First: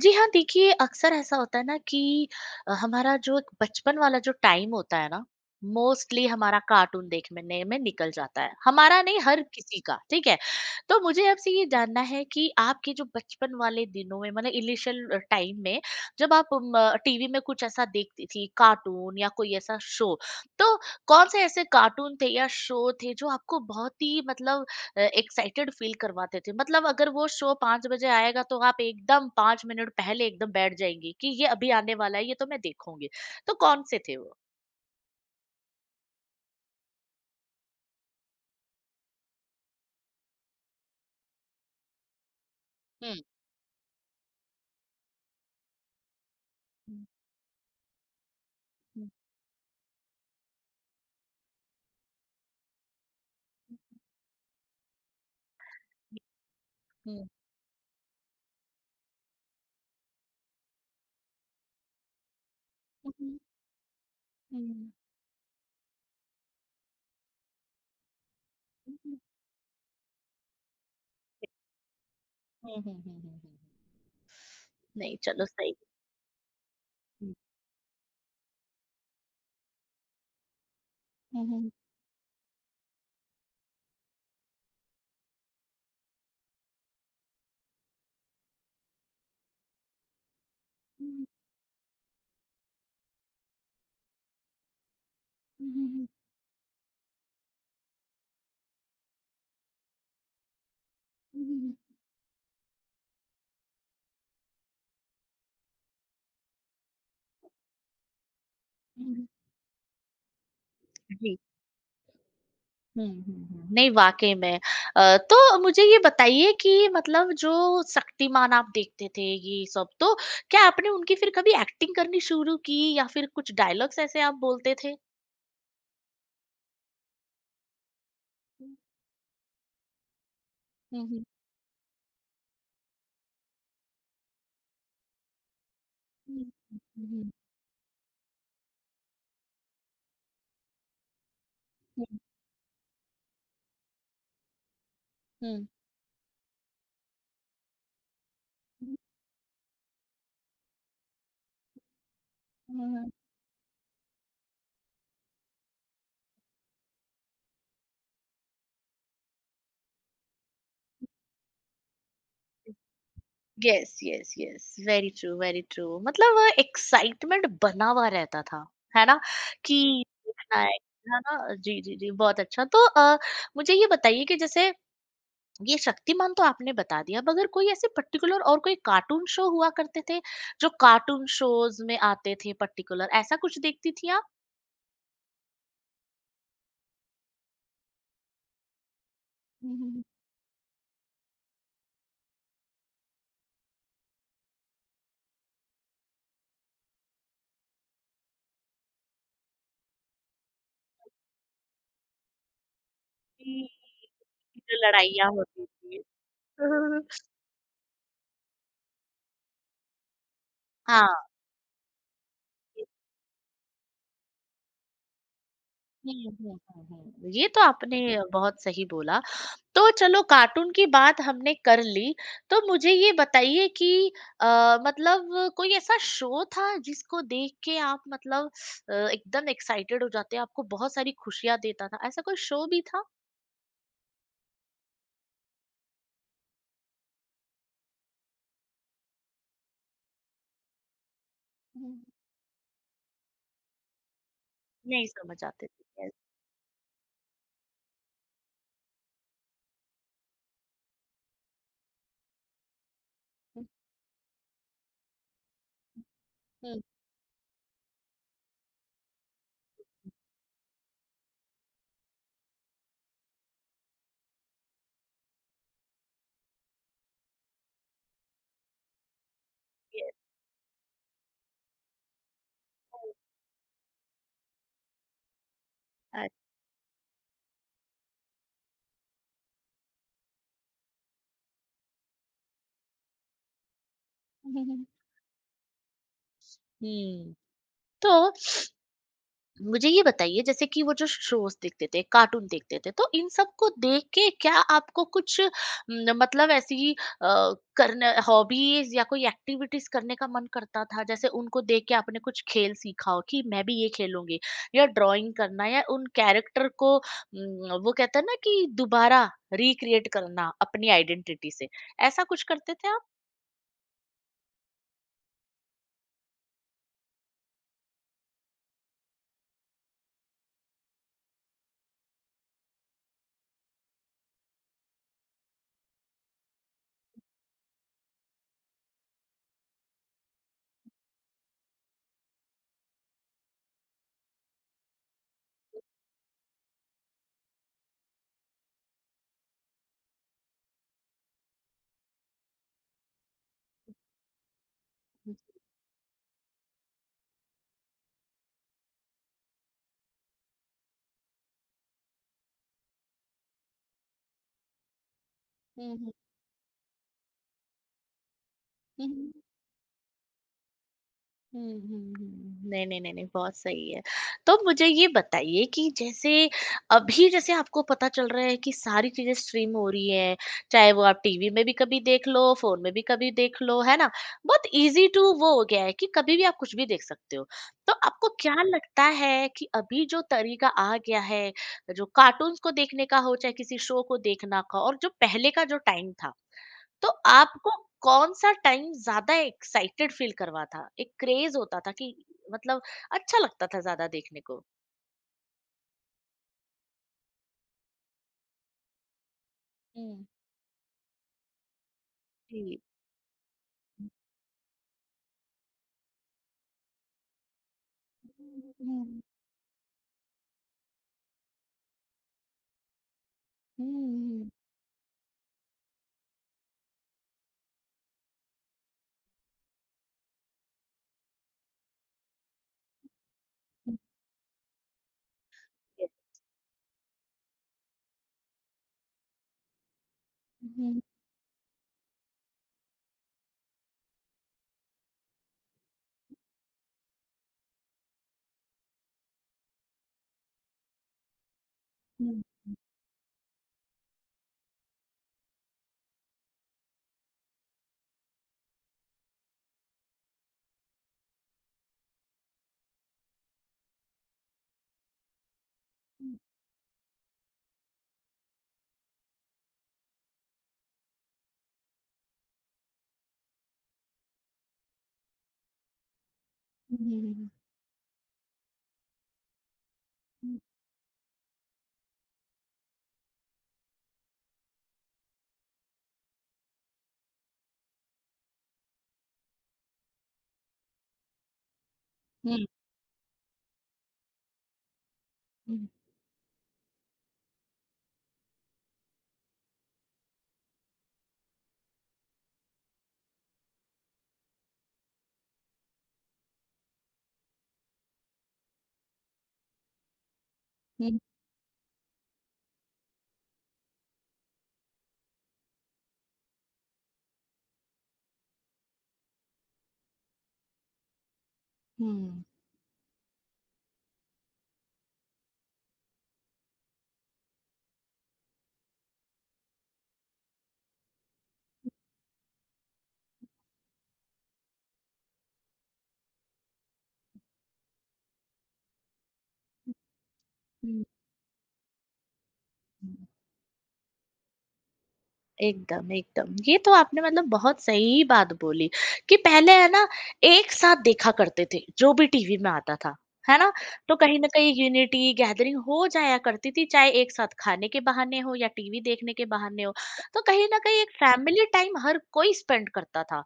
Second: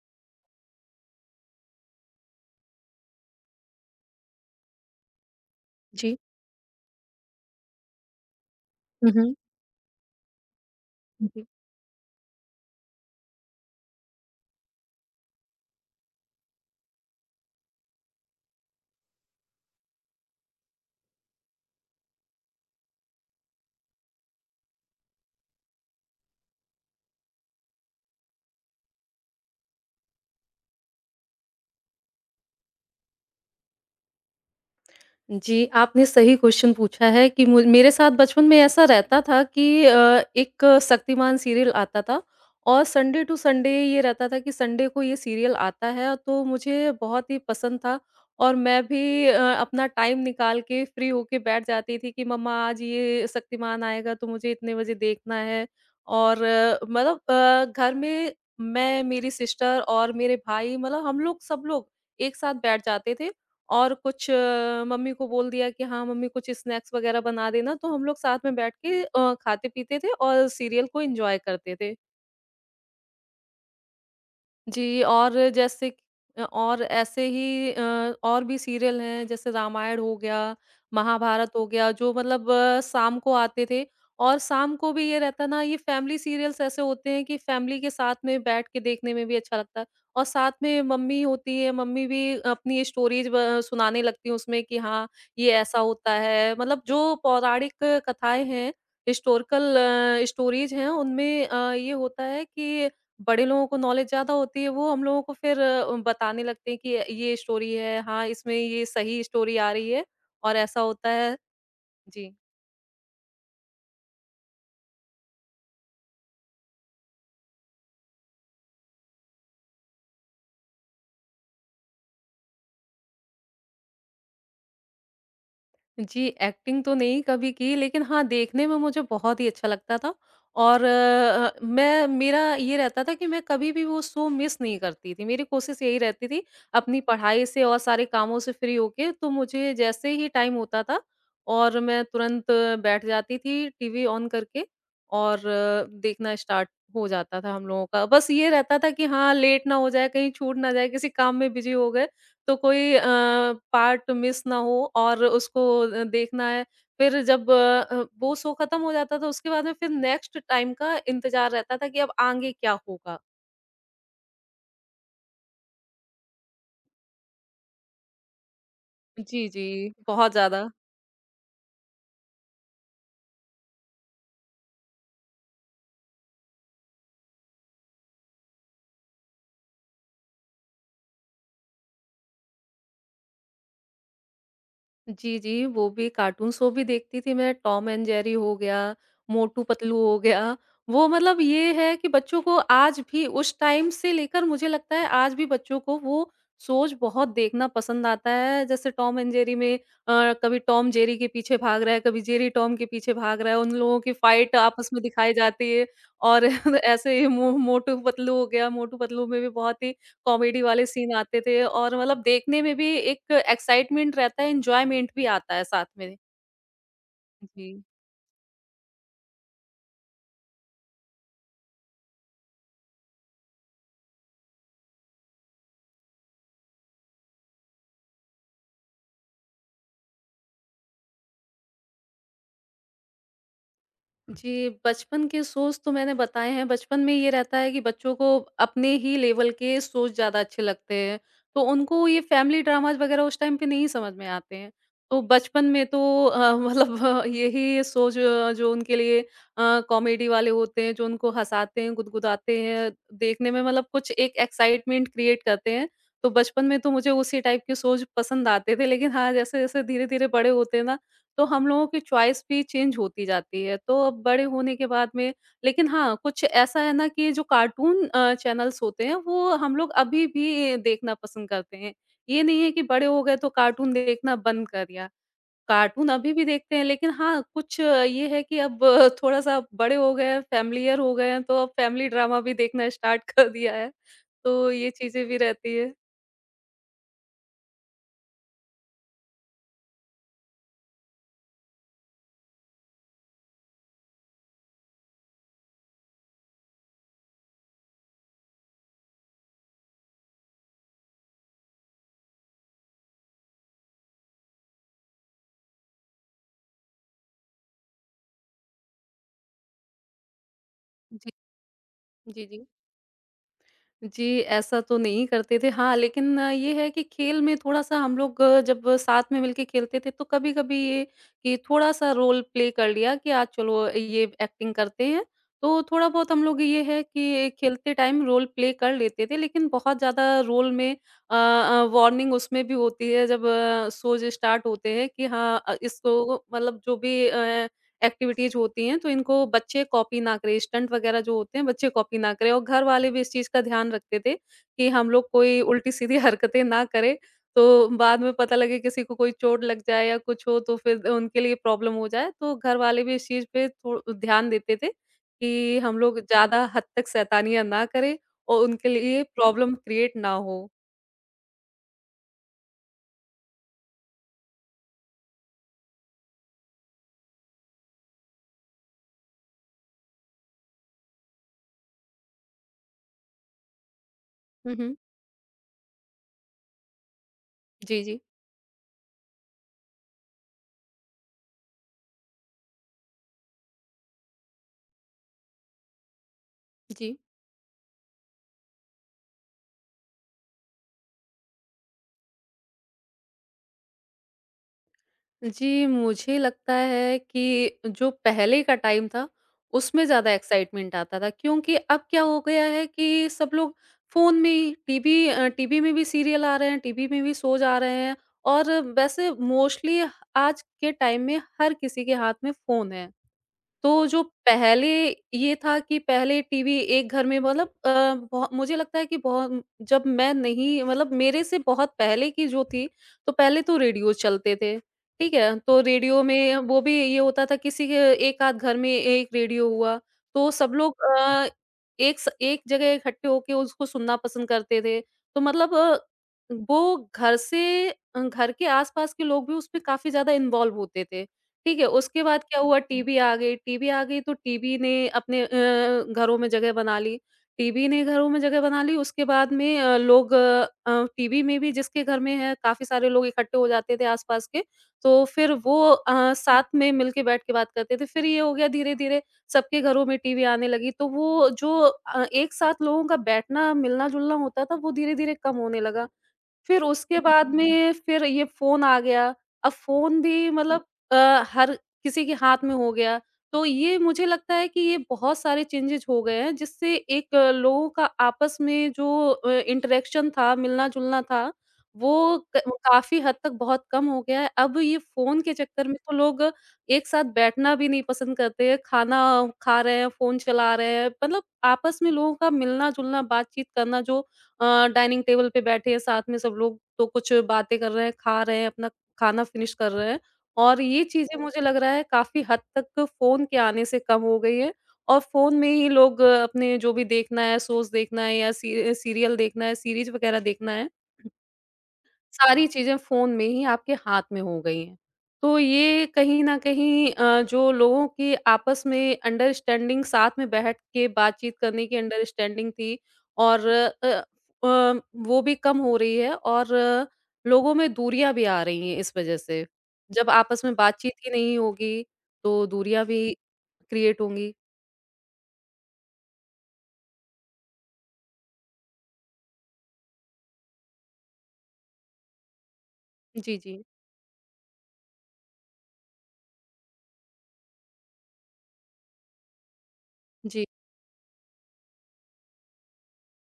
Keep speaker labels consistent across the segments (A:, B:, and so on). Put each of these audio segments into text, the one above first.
A: जी हाँ, देखिए अक्सर ऐसा होता है ना कि हमारा जो एक बचपन वाला जो टाइम होता है ना,
B: जी।
A: मोस्टली हमारा कार्टून देखने में निकल जाता है। हमारा
B: हुँ,
A: नहीं
B: हुँ।
A: हर किसी का, ठीक है? तो मुझे
B: जी।
A: आपसे ये जानना है कि आपके जो बचपन वाले दिनों में मतलब इनिशियल टाइम में जब आप टीवी में कुछ ऐसा देखती थी, कार्टून या कोई ऐसा शो, तो कौन से ऐसे कार्टून थे या शो थे जो आपको बहुत ही मतलब एक्साइटेड फील करवाते थे, मतलब अगर वो शो 5 बजे आएगा तो आप एकदम 5 मिनट पहले एकदम बैठ जाएंगी कि ये अभी आने वाला है, ये तो मैं देखूंगी। तो कौन से थे वो?
B: जी, आपने सही क्वेश्चन पूछा है कि मु मेरे साथ बचपन में ऐसा रहता था कि एक शक्तिमान सीरियल आता था और संडे
A: हम्म।
B: टू संडे ये रहता था कि संडे को ये सीरियल आता है तो मुझे
A: हम्म।
B: बहुत ही पसंद था और मैं भी अपना टाइम निकाल के फ्री होके बैठ जाती थी कि मम्मा आज ये शक्तिमान आएगा तो मुझे इतने बजे देखना है और मतलब
A: हम्म,
B: घर में मेरी सिस्टर और मेरे भाई मतलब हम लोग सब लोग एक साथ बैठ
A: हम्म,
B: जाते थे
A: हम्म,
B: और कुछ
A: हम्म,
B: मम्मी को बोल दिया कि हाँ मम्मी कुछ स्नैक्स वगैरह बना देना तो हम लोग साथ में बैठ
A: हम्म,
B: के
A: हम्म,
B: खाते पीते थे और सीरियल को एंजॉय करते थे।
A: हम्म, हम्म, हम्म।
B: जी,
A: नहीं, चलो
B: और
A: सही।
B: जैसे कि और ऐसे
A: हम्म,
B: ही और भी सीरियल हैं जैसे रामायण हो गया, महाभारत हो
A: हम्म,
B: गया जो मतलब शाम को आते थे और शाम को भी ये रहता ना ये फैमिली सीरियल्स ऐसे होते हैं कि फैमिली के साथ में बैठ के देखने में भी अच्छा लगता है और साथ में मम्मी
A: हम्म,
B: होती है, मम्मी भी अपनी स्टोरीज़ ब सुनाने लगती हैं उसमें कि हाँ, ये
A: हम्म,
B: ऐसा
A: हम्म, हम्म,
B: होता है। मतलब जो पौराणिक कथाएँ हैं, हिस्टोरिकल स्टोरीज़ हैं उनमें
A: हम्म।
B: ये होता है कि बड़े लोगों को नॉलेज ज़्यादा होती है, वो हम लोगों को फिर बताने लगते हैं कि ये स्टोरी है, हाँ, इसमें ये
A: हम्म,
B: सही
A: हम्म,
B: स्टोरी आ रही है और ऐसा होता है।
A: जी।
B: जी।
A: हुँ, हुँ, हुँ। नहीं, वाक़ई में। तो मुझे ये बताइए कि मतलब जो शक्तिमान आप देखते थे ये सब, तो क्या आपने उनकी फिर कभी एक्टिंग करनी शुरू की या फिर कुछ डायलॉग्स ऐसे आप बोलते थे?
B: जी, एक्टिंग तो नहीं कभी की लेकिन हाँ, देखने
A: हुँ,
B: में मुझे बहुत ही अच्छा लगता था और
A: हुँ, हुँ,
B: मैं मेरा ये रहता था कि मैं कभी भी वो शो मिस नहीं करती थी। मेरी कोशिश यही रहती थी अपनी
A: हुँ,
B: पढ़ाई से और सारे कामों से फ्री होके तो मुझे जैसे ही टाइम होता था और मैं
A: हुँ,
B: तुरंत बैठ जाती थी टीवी ऑन करके और
A: हुँ,
B: देखना स्टार्ट हो जाता था हम लोगों का। बस ये रहता था कि हाँ, लेट ना हो जाए, कहीं छूट ना जाए, किसी काम में बिज़ी हो गए तो
A: हुँ,
B: कोई
A: हुँ।
B: पार्ट मिस ना हो और उसको देखना है। फिर जब वो शो खत्म हो जाता था उसके बाद में फिर नेक्स्ट टाइम का इंतज़ार रहता था कि अब आगे क्या होगा?
A: Yes, yes, yes. Very true, very true. मतलब एक्साइटमेंट बना हुआ रहता था, है ना?
B: जी, जी।
A: कि
B: बहुत
A: देखना
B: ज़्यादा।
A: है ना? जी, जी, जी, बहुत अच्छा। तो मुझे ये बताइए कि जैसे ये शक्तिमान तो आपने बता दिया, अब अगर कोई ऐसे पर्टिकुलर और कोई कार्टून शो हुआ करते थे, जो कार्टून शोज में आते थे पर्टिकुलर, ऐसा कुछ देखती थी आप?
B: जी, जी, वो भी कार्टून शो भी देखती थी मैं, टॉम एंड जेरी हो गया, मोटू पतलू
A: हम्म,
B: हो गया। वो मतलब ये है कि बच्चों को आज भी उस टाइम से लेकर मुझे लगता है आज भी बच्चों को वो शोज़ बहुत देखना पसंद आता है। जैसे टॉम एंड जेरी में कभी टॉम जेरी के पीछे भाग रहा है, कभी जेरी टॉम के पीछे भाग रहा
A: जी,
B: है, उन लोगों की फाइट
A: जो
B: आपस में
A: लड़ाइयाँ
B: दिखाई
A: होती
B: जाती है
A: थी।
B: और ऐसे ही मो मोटू पतलू हो गया, मोटू पतलू में भी बहुत ही कॉमेडी वाले सीन
A: हाँ।
B: आते थे और मतलब देखने में भी एक एक्साइटमेंट रहता है, एन्जॉयमेंट भी आता है साथ में।
A: ये तो
B: जी।
A: आपने बहुत सही बोला। तो चलो कार्टून की बात हमने कर ली, तो मुझे ये बताइए कि अ, मतलब कोई ऐसा शो था जिसको देख के आप मतलब एकदम एक्साइटेड हो जाते, आपको बहुत सारी खुशियाँ देता था, ऐसा कोई शो भी था?
B: जी, बचपन के सोच तो मैंने बताए हैं, बचपन में ये रहता है कि बच्चों को अपने ही लेवल के सोच ज़्यादा अच्छे लगते हैं, तो
A: हुँ,
B: उनको ये फैमिली ड्रामाज़ वग़ैरह उस टाइम पे नहीं समझ में आते हैं।
A: नहीं
B: तो
A: समझ
B: बचपन
A: आते
B: में तो
A: थे, यस।
B: अ, मतलब यही सोच जो उनके लिए कॉमेडी वाले होते हैं, जो उनको हँसाते हैं, गुदगुदाते हैं, देखने में
A: हुँ,
B: मतलब कुछ एक एक्साइटमेंट क्रिएट करते हैं, तो बचपन में
A: हुँ,
B: तो मुझे उसी टाइप की सोच पसंद आते थे। लेकिन हाँ, जैसे-जैसे धीरे-धीरे बड़े होते हैं ना, तो हम लोगों की चॉइस भी चेंज होती जाती है। तो अब बड़े होने के बाद में लेकिन हाँ, कुछ ऐसा है ना कि जो कार्टून चैनल्स होते हैं वो हम लोग
A: यस,
B: अभी भी देखना पसंद करते हैं। ये नहीं है कि
A: हुँ,
B: बड़े हो गए तो कार्टून देखना बंद कर दिया। कार्टून अभी
A: अच्छा।
B: भी देखते हैं लेकिन हाँ, कुछ ये है कि अब थोड़ा-सा बड़े हो गए हैं, फ़ैमिलियर हो गए हैं, तो अब फ़ैमिली ड्रामा भी देखना स्टार्ट कर दिया है।
A: हुँ, हुँ,
B: तो
A: हुँ,
B: ये चीज़ें भी रहती है।
A: हुँ। तो मुझे ये बताइए, जैसे कि वो जो शोज देखते थे, कार्टून देखते थे, तो इन सब को देख के क्या आपको कुछ न, मतलब ऐसी करने हॉबीज या कोई एक्टिविटीज करने का मन करता था? जैसे उनको देख के आपने कुछ खेल सीखा हो कि मैं भी ये खेलूंगी, या ड्राइंग करना, या उन कैरेक्टर को न, वो कहते हैं ना कि दोबारा रिक्रिएट करना अपनी
B: जी।
A: आइडेंटिटी से, ऐसा कुछ
B: जी, जी।
A: करते थे आप?
B: जी, ऐसा तो नहीं करते थे। हाँ, लेकिन ये है कि खेल में थोड़ा-सा हम लोग जब साथ में मिलके खेलते थे तो कभी-कभी ये कि थोड़ा-सा रोल प्ले कर लिया कि आज चलो ये एक्टिंग करते हैं। तो थोड़ा बहुत हम लोग ये है कि खेलते टाइम रोल प्ले कर लेते थे लेकिन बहुत ज़्यादा रोल में वार्निंग उसमें भी होती है जब शोज़ स्टार्ट होते हैं कि हाँ इसको मतलब जो भी एक्टिविटीज़ होती हैं, तो इनको बच्चे कॉपी ना करें, स्टंट वगैरह जो होते हैं, बच्चे कॉपी ना करें और घर वाले भी इस चीज़ का ध्यान रखते थे कि हम लोग कोई उल्टी-सीधी हरकतें ना करें, तो बाद में पता लगे किसी को कोई चोट लग जाए या कुछ हो, तो फिर उनके लिए प्रॉब्लम हो जाए। तो घर वाले भी इस चीज़ पे थो ध्यान देते थे कि हम
A: हम्म,
B: लोग ज़्यादा हद तक शैतानियाँ ना करें और उनके
A: हम्म,
B: लिए प्रॉब्लम क्रिएट ना हो।
A: हुँ, हुँ, हुँ। नहीं, नहीं, नहीं, नहीं, बहुत सही है। तो मुझे ये बताइए कि जैसे अभी जैसे आपको पता चल रहा है कि सारी चीज़ें स्ट्रीम हो रही हैं, चाहे वो आप टीवी में भी कभी देख लो, फ़ोन में भी कभी देख लो, है ना? बहुत
B: हुँ, हुँ।
A: ईज़ी टू वो हो गया है कि कभी भी आप कुछ भी देख सकते हो। तो
B: जी, जी।
A: आपको क्या लगता है कि अभी जो तरीका आ गया है, जो कार्टून्स को देखने का हो, चाहे किसी शो को देखना का, और जो पहले का जो टाइम था, तो
B: जी।
A: आपको कौन-सा टाइम ज़्यादा एक्साइटेड फ़ील करवा था? एक क्रेज़ होता था कि मतलब अच्छा लगता था ज़्यादा देखने को?
B: जी, मुझे लगता है कि जो पहले का टाइम था, उसमें
A: हुँ।
B: ज़्यादा एक्साइटमेंट आता था क्योंकि अब क्या हो गया
A: जी।
B: है कि सब लोग फ़ोन में ही टीवी में भी सीरियल आ रहे हैं, टीवी में भी शोज़ आ रहे हैं और
A: हुँ, हुँ,
B: वैसे मोस्टली आज के टाइम में हर किसी के हाथ में फ़ोन है। तो जो पहले ये था कि पहले टीवी एक घर में मतलब बहु मुझे लगता है कि बहुत जब मैं नहीं मतलब मेरे से बहुत पहले की जो थी, तो पहले तो
A: हुँ,
B: रेडियो चलते थे, ठीक है? तो
A: यस।
B: रेडियो में वो भी ये होता था किसी के एक आध घर में एक रेडियो हुआ, तो
A: हुँ,
B: सब
A: हुँ,
B: लोग एक जगह इकट्ठे होके उसको सुनना पसंद करते थे। तो मतलब वो घर से घर के आस-पास के लोग भी उसमें काफ़ी ज़्यादा इन्वॉल्व होते थे। ठीक है, उसके बाद
A: हुँ,
B: क्या हुआ टीवी आ गई तो टीवी ने अपने घरों में जगह बना ली। टीवी ने घरों में जगह बना ली उसके बाद में लोग टीवी में भी जिसके घर में है काफ़ी सारे लोग इकट्ठे हो जाते थे आस-पास के, तो फिर वो साथ में मिलके बैठ के बात करते थे। फिर ये हो गया धीरे-धीरे सबके घरों में टीवी आने लगी तो वो जो एक साथ लोगों का बैठना, मिलना-जुलना होता था वो धीरे-धीरे कम होने लगा। फिर
A: हुँ,
B: उसके
A: हुँ,
B: बाद
A: हुँ,
B: में फिर ये फ़ोन आ गया। अब फ़ोन भी
A: हुँ,
B: मतलब हर किसी के हाथ में हो गया। तो ये मुझे लगता है कि ये बहुत सारे चेंजेज़ हो गए हैं जिससे एक लोगों का आपस में जो इंटरेक्शन था, मिलना-जुलना था, वो क
A: हुँ,
B: काफ़ी हद तक बहुत कम हो गया है। अब ये फ़ोन के
A: हुँ,
B: चक्कर में तो लोग एक साथ बैठना भी नहीं पसंद करते हैं, खाना खा रहे हैं, फ़ोन चला रहे हैं। मतलब आपस में लोगों का मिलना-जुलना, बातचीत करना जो डाइनिंग टेबल पे बैठे हैं साथ में सब लोग तो कुछ बातें कर रहे हैं, खा रहे हैं, अपना खाना फिनिश कर रहे हैं और ये
A: हुँ,
B: चीज़ें मुझे लग रहा है काफ़ी हद तक फ़ोन के आने से कम हो गई है और फ़ोन में ही लोग अपने जो भी देखना है, शोज़ देखना है या सी सीरियल देखना है, सीरीज़ वगैरह देखना है
A: हुँ,
B: सारी चीज़ें फ़ोन में ही आपके हाथ में हो गई हैं। तो ये कहीं न कहीं जो लोगों की आपस में अंडरस्टैंडिंग साथ में बैठ के बातचीत करने की अंडरस्टैंडिंग थी और वो भी कम हो रही है और लोगों में दूरियाँ भी आ रही हैं इस वज़ह से। जब आपस में
A: हुँ, हुँ,
B: बातचीत ही नहीं होगी, तो दूरियाँ
A: हुँ।
B: भी क्रिएट होंगी।
A: एकदम, एकदम। ये तो आपने मतलब बहुत सही बात बोली कि पहले है ना एक साथ देखा करते थे, जो भी टीवी में आता था,
B: जी,
A: है ना?
B: जी।
A: तो कहीं न कहीं यूनिटी, गैदरिंग हो जाया करती थी, चाहे एक साथ खाने के बहाने हो या टीवी देखने के बहाने हो। तो
B: जी।
A: कहीं न कहीं एक फैमिली टाइम हर कोई स्पेंड करता था,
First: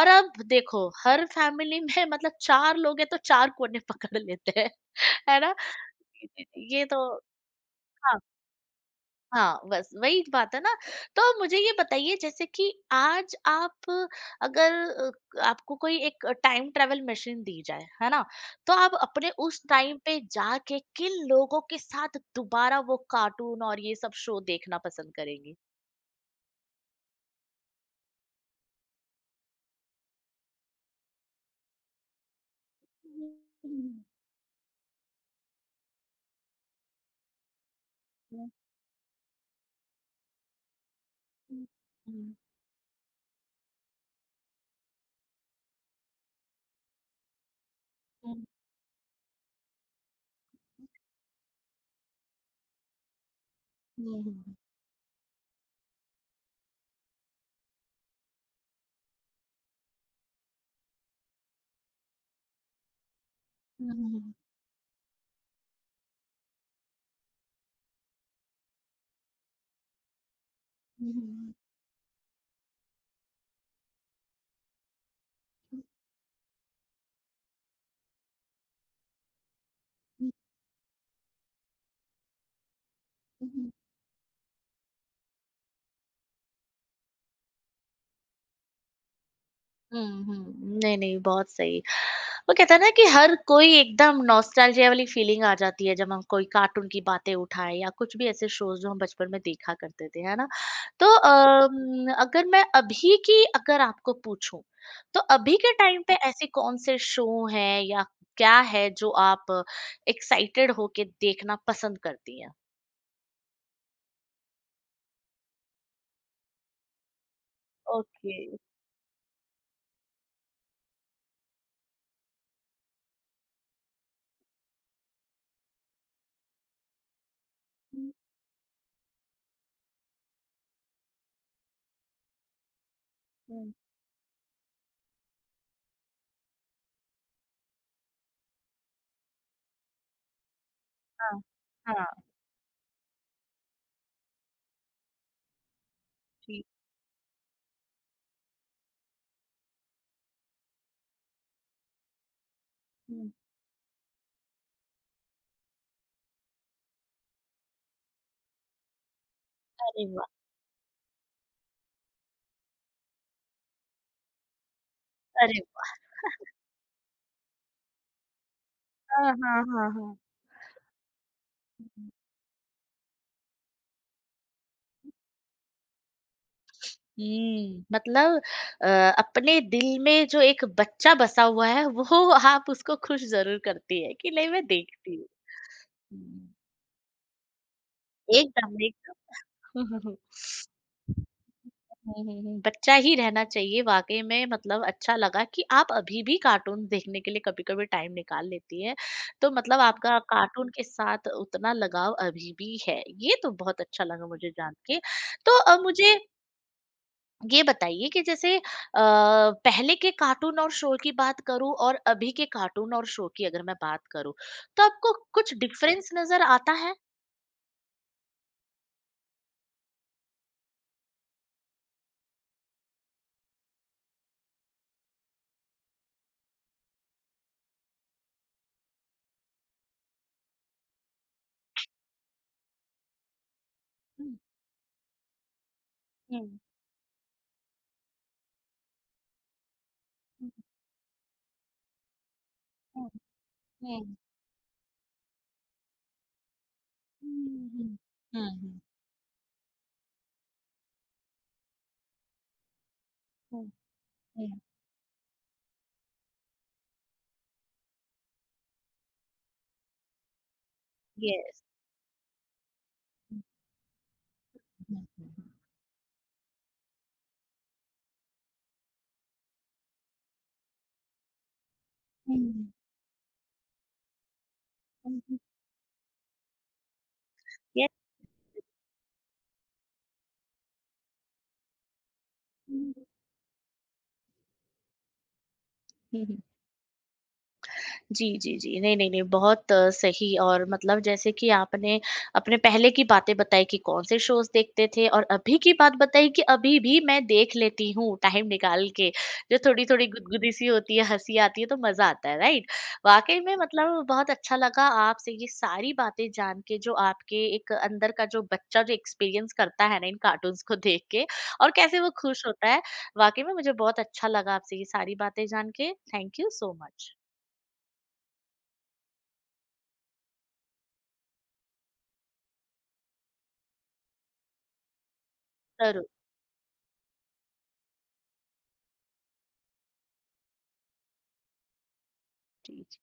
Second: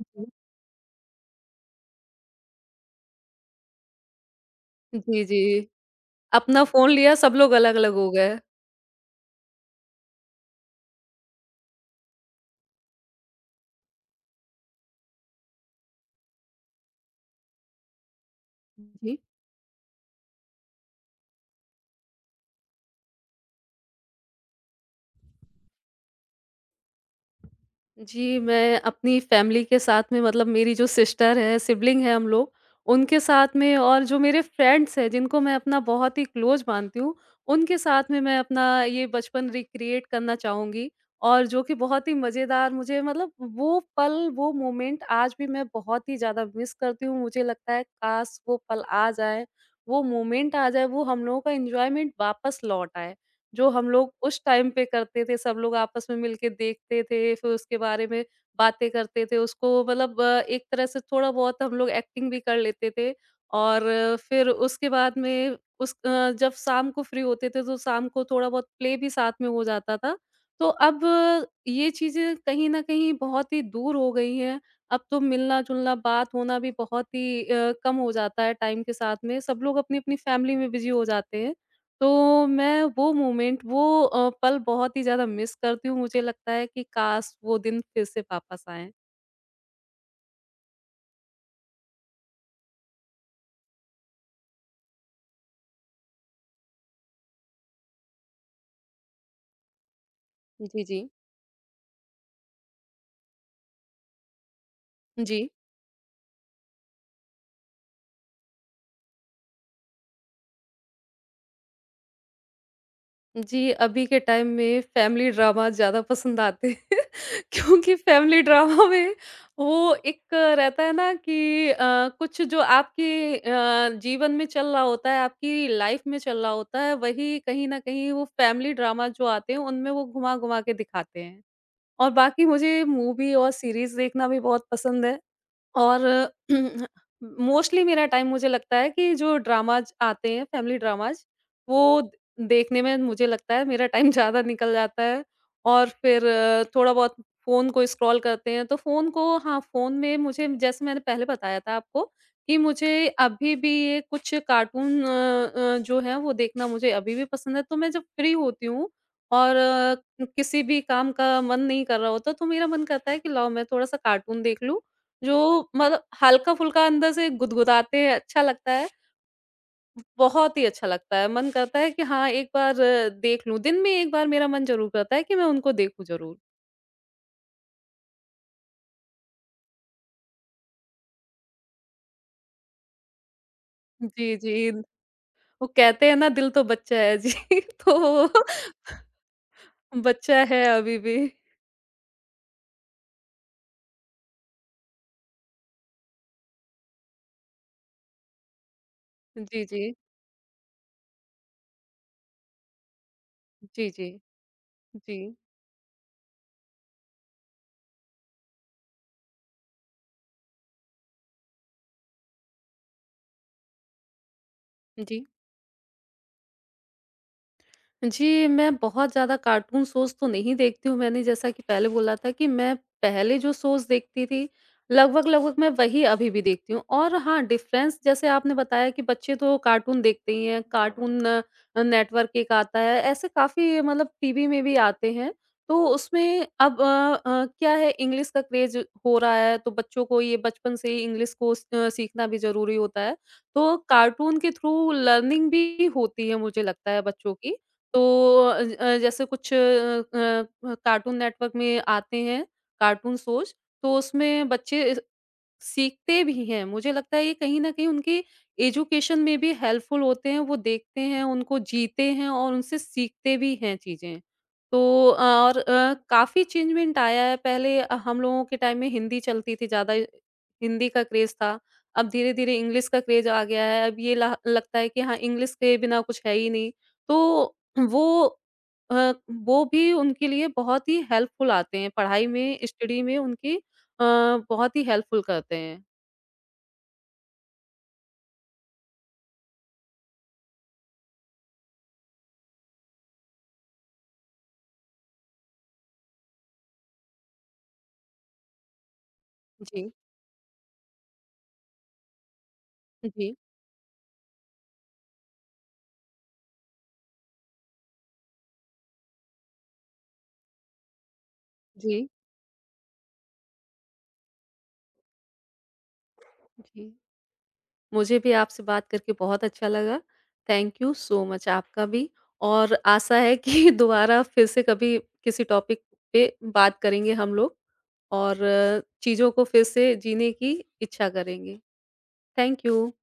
A: और अब देखो हर फैमिली में मतलब 4 लोग हैं तो 4 कोने पकड़ लेते हैं,
B: जी, जी।
A: है ना?
B: जी।
A: जी, जी,
B: अपना
A: जी। ये
B: फ़ोन
A: तो
B: लिया सब लोग अलग-अलग हो
A: हाँ।
B: गए।
A: हाँ, बस वही बात है ना। तो मुझे ये बताइए, जैसे कि आज आप अगर आपको कोई एक टाइम ट्रैवल मशीन दी जाए, है ना? तो आप
B: जी।
A: अपने उस टाइम पे जाके किन लोगों के साथ दोबारा वो कार्टून और ये सब शो देखना पसंद करेंगी?
B: जी, मैं अपनी फैमिली के साथ में मतलब मेरी जो सिस्टर है, सिबलिंग है हम लोग, उनके साथ में
A: हुँ।
B: और जो मेरे फ्रेंड्स हैं, जिनको मैं अपना बहुत ही क्लोज़ मानती हूँ, उनके साथ में मैं
A: हुँ।
B: अपना ये बचपन रिक्रिएट करना चाहूँगी और जो
A: हुँ,
B: कि बहुत ही मज़ेदार मुझे मतलब वो पल, वो मोमेंट आज भी मैं बहुत ही ज़्यादा मिस करती हूँ। मुझे लगता है
A: हुँ,
B: काश वो पल आ जाए, वो मोमेंट आ जाए, वो हम लोगों का एन्जॉयमेंट वापस लौट आए। जो हम
A: हुँ,
B: लोग
A: हुँ,
B: उस
A: हुँ,
B: टाइम पे करते थे, सब लोग आपस में मिलके देखते थे, फिर उसके बारे में बातें करते थे। उसको मतलब एक तरह से थोड़ा-बहुत हम लोग एक्टिंग भी कर लेते थे और
A: हुँ, हुँ,
B: फिर उसके बाद में जब शाम को फ्री होते थे, तो शाम को थोड़ा-बहुत प्ले भी साथ में हो जाता था। तो अब
A: हुँ,
B: ये चीज़ें कहीं न कहीं बहुत ही दूर हो गई हैं। अब तो
A: हुँ,
B: मिलना-जुलना, बात होना भी बहुत ही कम हो जाता है टाइम के साथ में। सब लोग अपनी-अपनी फैमिली में बिज़ी हो जाते हैं। तो मैं वो
A: हुँ,
B: मोमेंट
A: हुँ।
B: वो पल बहुत ही ज़्यादा मिस करती हूँ। मुझे लगता है कि काश वो दिन फिर से वापस आएँ।
A: हुँ, हुँ। नहीं, नहीं, बहुत सही। वो कहते हैं ना कि हर कोई एकदम नॉस्टैल्जिया वाली फीलिंग आ जाती है जब हम कोई कार्टून की बातें उठाएँ या कुछ भी ऐसे शोज़ जो हम बचपन में देखा करते थे, है ना?
B: जी,
A: तो
B: जी।
A: अगर मैं अभी की अगर आपको पूछूँ, तो
B: जी।
A: अभी के टाइम पे ऐसे कौन से शो हैं या क्या है जो आप एक्साइटेड होके देखना पसंद करती हैं?
B: जी, अभी के टाइम में फैमिली ड्रामा ज़्यादा पसंद आते हैं क्योंकि
A: ओके।
B: फैमिली ड्रामा में वो एक रहता है ना कि कुछ जो आपके जीवन में चल रहा होता है, आपकी लाइफ़ में चल रहा होता है, वही कहीं न कहीं
A: हुँ,
B: वो फैमिली ड्रामा जो आते हैं, उनमें वो घुमा-घुमा के दिखाते हैं। और बाकी मुझे मूवी और
A: हुँ।
B: सीरीज़ देखना भी बहुत पसंद है। और मोस्टली मेरा टाइम मुझे लगता है कि जो ड्रामाज़ आते हैं, फैमिली ड्रामाज़,
A: हाँ।
B: वो द
A: हाँ,
B: देखने में मुझे लगता है मेरा टाइम ज़्यादा निकल जाता है और फिर
A: ठीक।
B: थोड़ा बहुत फ़ोन को स्क्रॉल करते हैं, तो फ़ोन को हाँ, फ़ोन में मुझे जैसे मैंने पहले बताया था आपको कि मुझे
A: हुँ।
B: अभी भी ये कुछ कार्टून जो है वो देखना मुझे अभी भी पसंद है, तो मैं जब फ्री होती हूँ और
A: अरे वाह!
B: किसी भी काम का मन नहीं कर रहा होता, तो मेरा मन करता है कि लाओ मैं थोड़ा-सा कार्टून देख लूँ जो
A: अरे वाह!
B: मतलब हल्का-फुल्का अंदर से गुदगुदाते हैं, अच्छा लगता है।
A: हाँ, हाँ, हाँ, हाँ।
B: बहुत ही अच्छा लगता है, मन करता है कि हाँ, एक बार देख लूँ। दिन में एक बार मेरा मन ज़रूर करता है कि मैं उनको देखूँ ज़रूर।
A: हुँ, मतलब अ, अपने दिल में जो एक बच्चा बसा हुआ है वो आप उसको खुश ज़रूर करती हैं कि
B: जी,
A: नहीं मैं
B: जी।
A: देखती हूँ।
B: वो कहते हैं ना दिल
A: हुँ,
B: तो बच्चा है जी, तो वो
A: एकदम, एकदम।
B: बच्चा है अभी भी।
A: हुँ, हुँ, हुँ, बच्चा ही रहना चाहिए, वाक़ई में मतलब अच्छा लगा कि आप अभी भी कार्टून देखने के लिए कभी-कभी टाइम निकाल लेती हैं। तो
B: जी,
A: मतलब
B: जी।
A: आपका कार्टून के साथ उतना लगाव अभी भी है। ये तो बहुत
B: जी,
A: अच्छा
B: जी।
A: लगा मुझे जान के।
B: जी।
A: तो मुझे ये बताइए कि जैसे पहले के कार्टून और शो की बात करूं और अभी के कार्टून और शो की अगर मैं बात करूं, तो आपको
B: जी।
A: कुछ डिफरेंस नजर आता है?
B: जी, मैं बहुत ज़्यादा कार्टून शोज़ तो नहीं देखती हूँ। मैंने जैसा कि पहले बोला था कि मैं पहले जो शोज़ देखती थी, लगभग-लगभग मैं वही अभी भी देखती हूँ। और हाँ, डिफ़रेंस जैसे आपने बताया कि बच्चे तो कार्टून देखते ही हैं, कार्टून नेटवर्क एक आता है, ऐसे काफ़ी मतलब
A: हम्म,
B: टीवी में भी आते हैं। तो उसमें
A: हम्म,
B: अब क्या है इंग्लिश का क्रेज़ हो रहा है, तो बच्चों को ये बचपन से ही इंग्लिश को सीखना भी ज़रूरी होता
A: हम्म,
B: है। तो
A: हम्म,
B: कार्टून के थ्रू लर्निंग भी होती है मुझे लगता है बच्चों की।
A: हम्म,
B: तो
A: हम्म,
B: जैसे कुछ कार्टून नेटवर्क में आते हैं कार्टून शोज़,
A: हम्म,
B: तो उसमें
A: हम्म,
B: बच्चे सीखते भी हैं। मुझे लगता है ये कहीं न कहीं उनकी एजुकेशन में भी हेल्पफुल होते हैं, वो देखते हैं, उनको
A: यस।
B: जीते हैं और उनसे सीखते
A: हम्म,
B: भी हैं चीज़ें। तो
A: हम्म,
B: और काफ़ी चेंजमेंट आया है, पहले हम लोगों के टाइम में हिंदी चलती थी ज़्यादा, हिंदी का क्रेज़ था। अब धीरे-धीरे
A: हम्म,
B: इंग्लिश का क्रेज़ आ गया है, अब ये ल लगता है कि हाँ,
A: हम्म,
B: इंग्लिश के बिना कुछ है ही नहीं। तो
A: यस।
B: वो अ, वो भी उनके लिए बहुत ही हेल्पफुल आते हैं, पढ़ाई में, स्टडी
A: हम्म,
B: में उनकी अ, बहुत ही हेल्पफुल करते हैं।
A: हम्म, जी, जी, जी। नहीं, नहीं, नहीं, बहुत सही। और मतलब जैसे कि आपने अपने पहले की बातें बताई कि कौन-से शोज़ देखते थे, और अभी की बात बताई कि अभी भी मैं देख लेती हूँ टाइम निकाल के, जो
B: जी,
A: थोड़ी-थोड़ी गुदगुदी सी होती है, हँसी आती है, तो मज़ा आता है, राइट?
B: जी,
A: वाक़ई में मतलब बहुत अच्छा लगा आपसे ये सारी बातें जान के, जो आपके एक अंदर का जो बच्चा जो एक्सपीरियंस करता है ना इन कार्टून्स को देख के और कैसे
B: जी,
A: वो खुश होता है। वाक़ई में मुझे बहुत अच्छा लगा आपसे ये सारी बातें जान के। थैंक यू सो
B: जी।
A: मच।
B: मुझे भी आपसे बात करके बहुत अच्छा लगा। थैंक यू सो मच आपका भी और आशा है कि दोबारा फिर से कभी किसी टॉपिक
A: ज़रूर।
B: पे बात करेंगे हम लोग और चीज़ों को फिर से जीने की इच्छा करेंगे। Thank you.
A: tea.